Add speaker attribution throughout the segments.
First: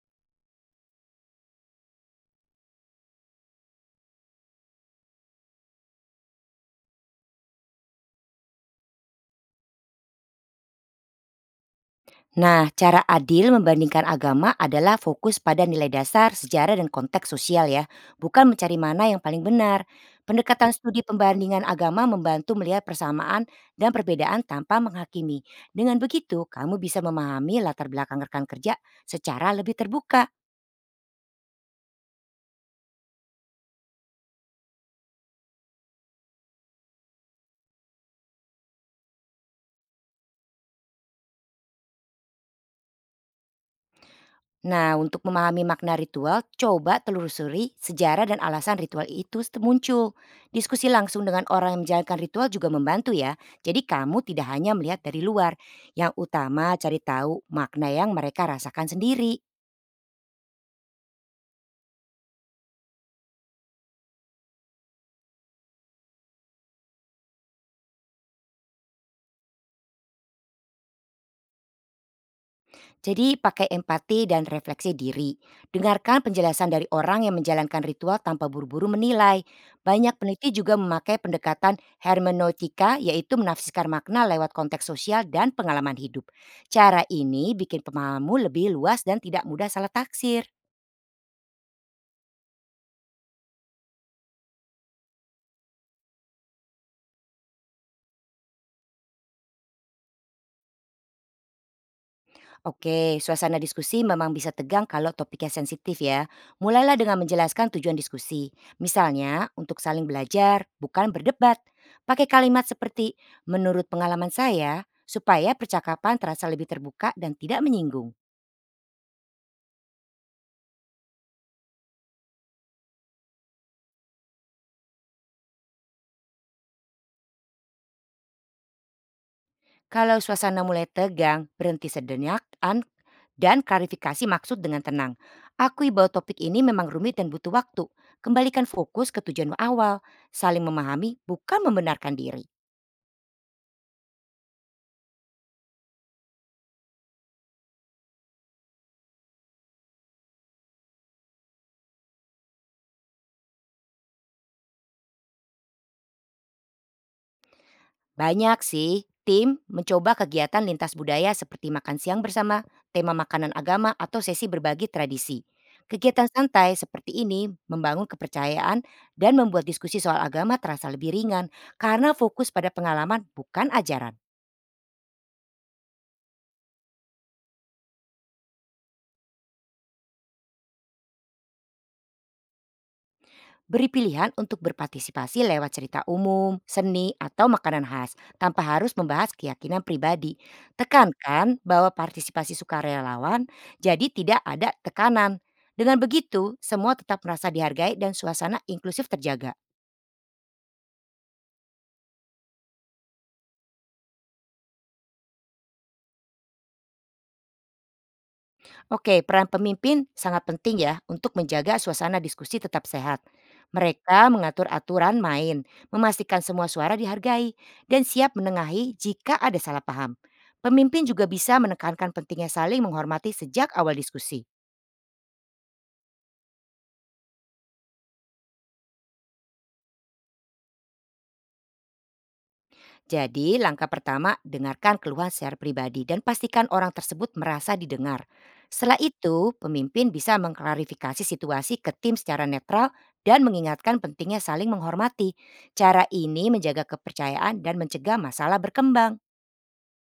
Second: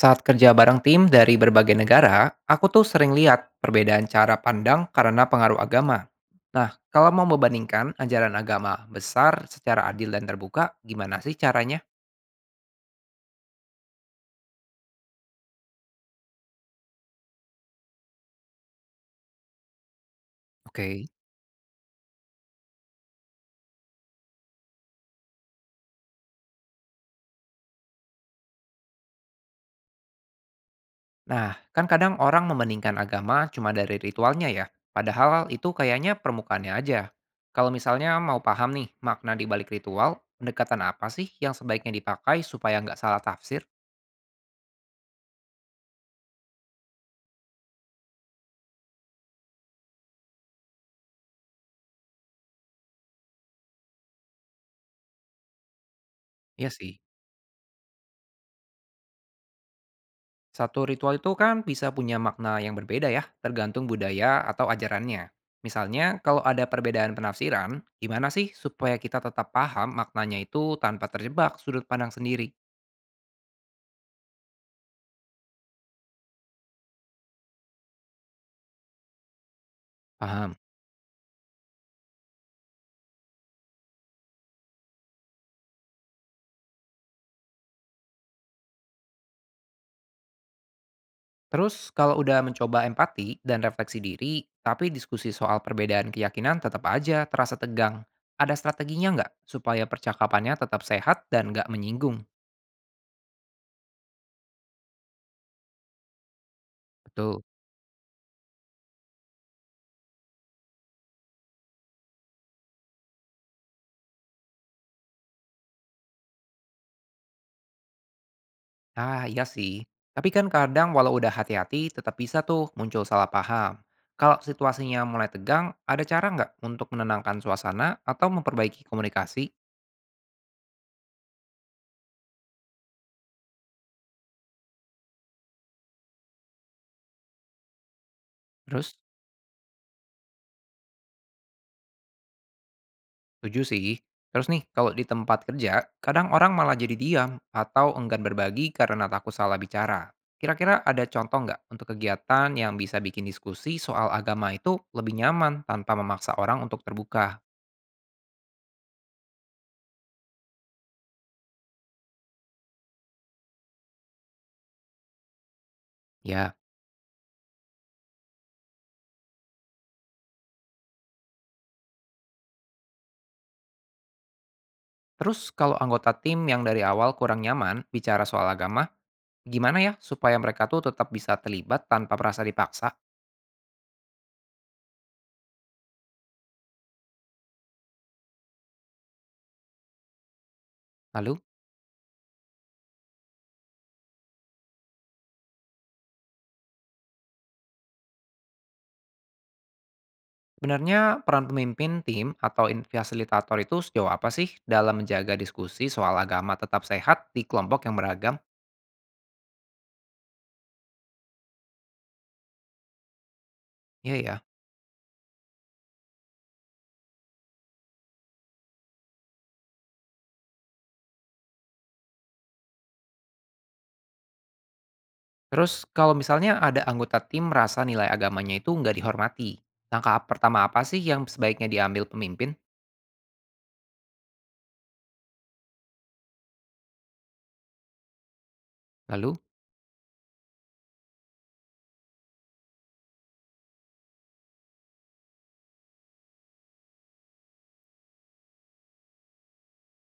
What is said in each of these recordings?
Speaker 1: Saat kerja bareng tim dari berbagai negara, aku tuh sering lihat perbedaan cara pandang karena pengaruh agama. Nah, kalau mau membandingkan ajaran agama besar secara adil dan terbuka, gimana sih caranya?
Speaker 2: Nah, cara adil membandingkan agama adalah fokus pada nilai dasar, sejarah, dan konteks sosial ya, bukan mencari mana yang paling benar. Pendekatan studi
Speaker 1: Oke.
Speaker 2: pembandingan agama membantu melihat persamaan dan perbedaan tanpa menghakimi. Dengan begitu, kamu bisa memahami latar belakang rekan kerja secara lebih terbuka.
Speaker 1: Nah, kan kadang orang membandingkan agama cuma dari ritualnya ya, padahal itu kayaknya permukaannya aja. Kalau misalnya mau paham nih makna di balik ritual, pendekatan apa sih yang sebaiknya dipakai supaya nggak salah tafsir?
Speaker 2: Nah, untuk memahami makna ritual, coba telusuri sejarah dan alasan ritual itu muncul. Diskusi langsung dengan orang yang menjalankan ritual juga membantu ya. Jadi kamu tidak hanya melihat dari luar. Yang
Speaker 1: Iya
Speaker 2: utama
Speaker 1: sih.
Speaker 2: cari tahu makna yang mereka rasakan sendiri.
Speaker 1: Satu ritual itu kan bisa punya makna yang berbeda ya, tergantung budaya atau ajarannya. Misalnya, kalau ada perbedaan penafsiran, gimana sih supaya kita tetap paham maknanya itu tanpa terjebak sudut pandang sendiri?
Speaker 2: Jadi pakai empati dan refleksi diri. Dengarkan penjelasan dari orang yang menjalankan ritual tanpa buru-buru menilai. Banyak peneliti
Speaker 1: Paham.
Speaker 2: juga memakai pendekatan hermeneutika yaitu menafsirkan makna lewat konteks sosial dan pengalaman hidup. Cara ini bikin pemahamu lebih luas dan tidak mudah salah taksir.
Speaker 1: Terus, kalau udah mencoba empati dan refleksi diri, tapi diskusi soal perbedaan keyakinan tetap aja terasa tegang. Ada strateginya nggak supaya percakapannya tetap sehat dan nggak menyinggung?
Speaker 2: Oke, suasana diskusi memang bisa tegang kalau topiknya sensitif ya. Mulailah dengan
Speaker 1: Betul.
Speaker 2: menjelaskan tujuan diskusi. Misalnya, untuk saling belajar, bukan berdebat. Pakai kalimat seperti, menurut pengalaman saya, supaya percakapan terasa lebih terbuka dan tidak menyinggung.
Speaker 1: Ah, iya sih. Tapi kan kadang walau udah hati-hati, tetap bisa tuh muncul salah paham. Kalau situasinya mulai tegang, ada cara nggak untuk menenangkan suasana atau memperbaiki komunikasi?
Speaker 2: Kalau suasana mulai tegang, berhenti sedenyakan dan klarifikasi maksud dengan tenang. Akui bahwa topik ini memang rumit dan butuh waktu. Kembalikan
Speaker 1: Terus,
Speaker 2: fokus ke tujuan awal, saling memahami, bukan membenarkan diri.
Speaker 1: setuju sih. Terus nih, kalau di tempat kerja, kadang orang malah jadi diam atau enggan berbagi karena takut salah bicara. Kira-kira ada contoh nggak untuk kegiatan yang bisa bikin diskusi soal agama itu lebih nyaman tanpa memaksa orang untuk terbuka?
Speaker 2: Banyak sih, tim mencoba kegiatan lintas budaya seperti makan siang bersama, tema makanan agama, atau sesi berbagi tradisi. Kegiatan
Speaker 1: Ya.
Speaker 2: santai seperti ini membangun kepercayaan dan membuat diskusi soal agama terasa lebih ringan karena fokus pada pengalaman bukan ajaran.
Speaker 1: Terus kalau anggota tim yang dari awal kurang nyaman bicara soal agama, gimana ya supaya mereka tuh tetap bisa terlibat tanpa merasa dipaksa?
Speaker 2: Beri pilihan untuk berpartisipasi lewat cerita umum, seni, atau makanan khas tanpa harus membahas keyakinan pribadi.
Speaker 1: Lalu,
Speaker 2: Tekankan bahwa partisipasi sukarelawan jadi tidak ada tekanan. Dengan begitu, semua tetap merasa dihargai dan suasana inklusif terjaga.
Speaker 1: sebenarnya peran pemimpin tim atau fasilitator itu sejauh apa sih dalam menjaga diskusi soal agama tetap sehat di kelompok yang beragam?
Speaker 2: Oke, peran pemimpin sangat penting ya untuk menjaga suasana diskusi tetap sehat.
Speaker 1: Iya
Speaker 2: Mereka
Speaker 1: ya.
Speaker 2: mengatur aturan main, memastikan semua suara dihargai, dan siap menengahi jika ada salah paham. Pemimpin juga bisa menekankan pentingnya saling menghormati sejak awal diskusi.
Speaker 1: Terus, kalau misalnya ada anggota tim merasa nilai agamanya itu nggak dihormati, langkah pertama apa sih yang sebaiknya diambil pemimpin?
Speaker 2: Jadi, langkah pertama, dengarkan keluhan secara pribadi dan pastikan orang tersebut merasa didengar. Setelah
Speaker 1: Lalu,
Speaker 2: itu, pemimpin bisa mengklarifikasi situasi ke tim secara netral dan mengingatkan pentingnya saling menghormati. Cara ini menjaga kepercayaan dan mencegah masalah berkembang.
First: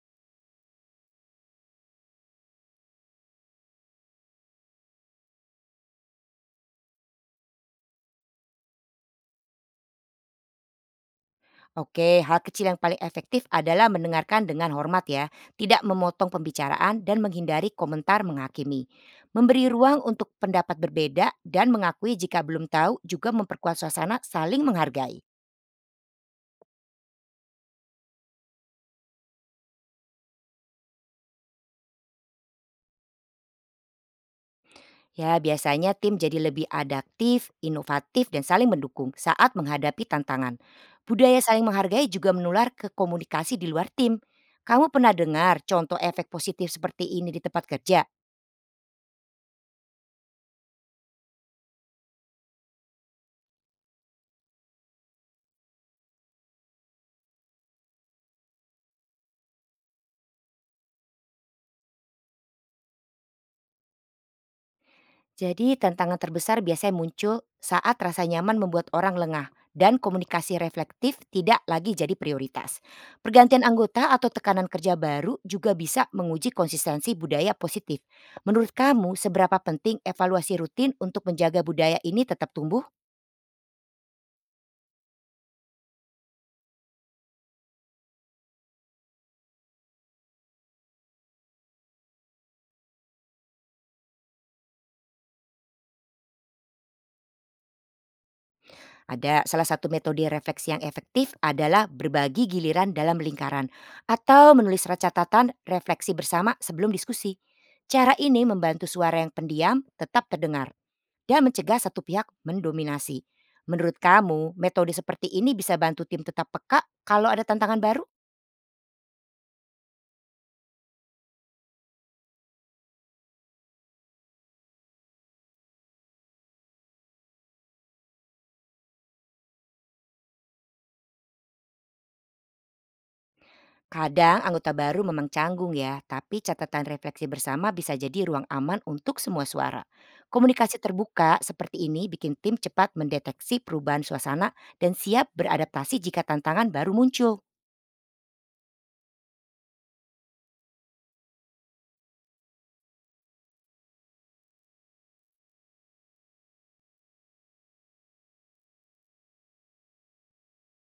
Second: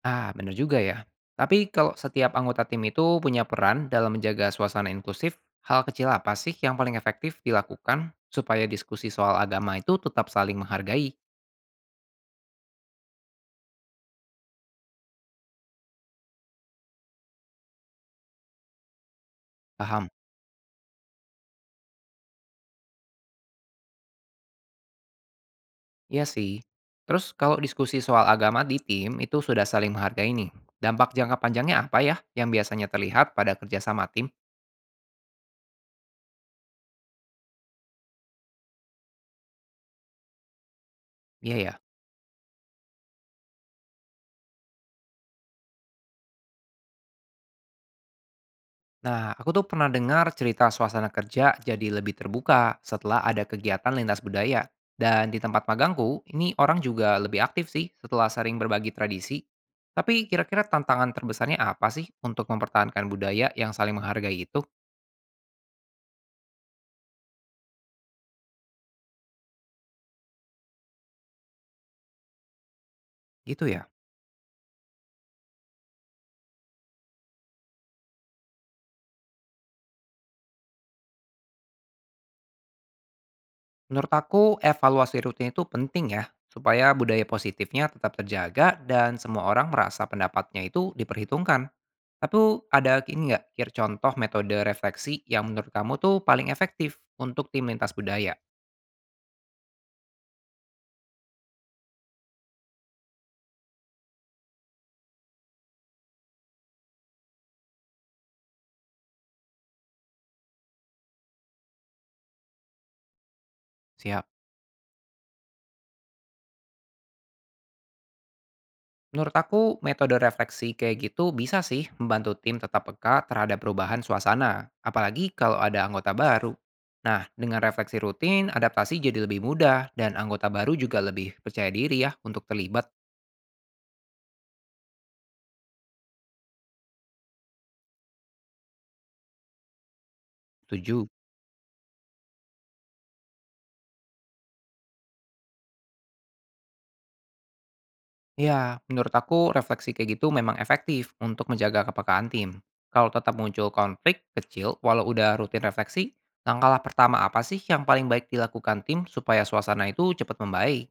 Speaker 1: ah, benar juga ya. Tapi kalau setiap anggota tim itu punya peran dalam menjaga suasana inklusif, hal kecil apa sih yang paling efektif dilakukan supaya diskusi soal agama itu tetap saling menghargai?
Speaker 2: Oke, hal kecil yang paling efektif adalah mendengarkan dengan hormat ya, tidak memotong pembicaraan dan menghindari komentar menghakimi. Memberi ruang
Speaker 1: Paham?
Speaker 2: untuk pendapat berbeda dan mengakui jika belum tahu juga memperkuat suasana saling menghargai.
Speaker 1: Iya sih. Terus kalau diskusi soal agama di tim itu sudah saling menghargai nih, dampak jangka panjangnya apa ya yang biasanya terlihat pada kerjasama tim?
Speaker 2: Ya, biasanya tim jadi lebih adaptif, inovatif, dan saling mendukung saat menghadapi tantangan. Budaya
Speaker 1: Iya
Speaker 2: saling
Speaker 1: ya.
Speaker 2: menghargai juga menular ke komunikasi di luar tim. Kamu pernah dengar contoh efek positif seperti ini di tempat kerja?
Speaker 1: Nah, aku tuh pernah dengar cerita suasana kerja jadi lebih terbuka setelah ada kegiatan lintas budaya. Dan di tempat magangku, ini orang juga lebih aktif sih setelah sering berbagi tradisi. Tapi kira-kira tantangan terbesarnya apa sih untuk mempertahankan budaya yang saling menghargai itu?
Speaker 2: Jadi tantangan terbesar biasanya muncul saat rasa nyaman membuat orang lengah dan komunikasi reflektif tidak lagi jadi prioritas. Pergantian
Speaker 1: Gitu ya.
Speaker 2: anggota atau tekanan kerja baru juga bisa menguji konsistensi budaya positif. Menurut kamu, seberapa penting evaluasi rutin untuk menjaga budaya ini tetap tumbuh?
Speaker 1: Menurut aku, evaluasi rutin itu penting ya, supaya budaya positifnya tetap terjaga dan semua orang merasa pendapatnya itu diperhitungkan. Tapi ada ini nggak, kira contoh metode refleksi yang menurut kamu tuh paling efektif untuk tim lintas budaya?
Speaker 2: Ada salah satu metode refleksi yang efektif adalah berbagi giliran dalam lingkaran atau menulis surat catatan refleksi bersama sebelum diskusi. Cara ini membantu suara yang pendiam tetap terdengar dan mencegah satu pihak mendominasi. Menurut
Speaker 1: Siap.
Speaker 2: kamu, metode seperti ini bisa bantu tim tetap peka kalau ada tantangan baru?
Speaker 1: Menurut aku metode refleksi kayak gitu bisa sih membantu tim tetap peka terhadap perubahan suasana, apalagi kalau ada anggota baru. Nah, dengan refleksi rutin, adaptasi jadi lebih mudah dan anggota baru juga lebih percaya diri ya untuk terlibat.
Speaker 2: Kadang anggota baru memang canggung ya, tapi catatan refleksi bersama bisa jadi ruang aman untuk semua suara. Komunikasi
Speaker 1: Setuju.
Speaker 2: terbuka seperti ini bikin tim cepat mendeteksi perubahan suasana dan siap beradaptasi jika tantangan baru muncul.
Speaker 1: Ya, menurut aku refleksi kayak gitu memang efektif untuk menjaga kepekaan tim. Kalau tetap muncul konflik kecil, walau udah rutin refleksi, langkah pertama apa sih yang paling baik dilakukan tim supaya suasana itu cepat membaik?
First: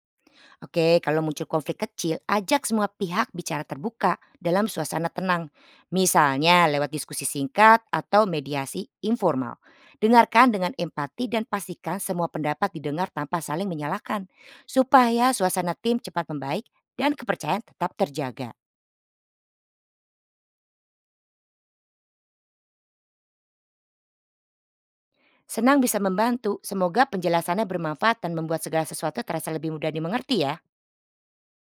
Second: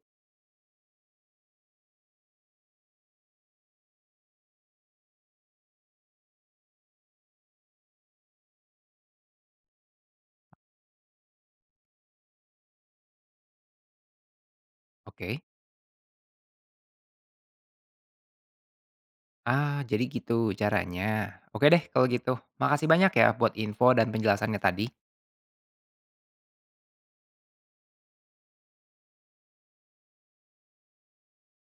Speaker 2: Oke, kalau muncul konflik kecil, ajak semua pihak bicara terbuka dalam suasana tenang. Misalnya lewat diskusi singkat atau mediasi informal. Dengarkan dengan empati dan pastikan semua pendapat didengar tanpa saling menyalahkan. Supaya
Speaker 1: Oke,
Speaker 2: suasana tim cepat membaik dan kepercayaan tetap terjaga.
Speaker 1: ah, jadi gitu caranya. Oke deh kalau gitu. Makasih banyak ya buat info dan penjelasannya tadi.
Speaker 2: Senang bisa membantu, semoga penjelasannya bermanfaat dan membuat segala sesuatu terasa lebih mudah dimengerti ya.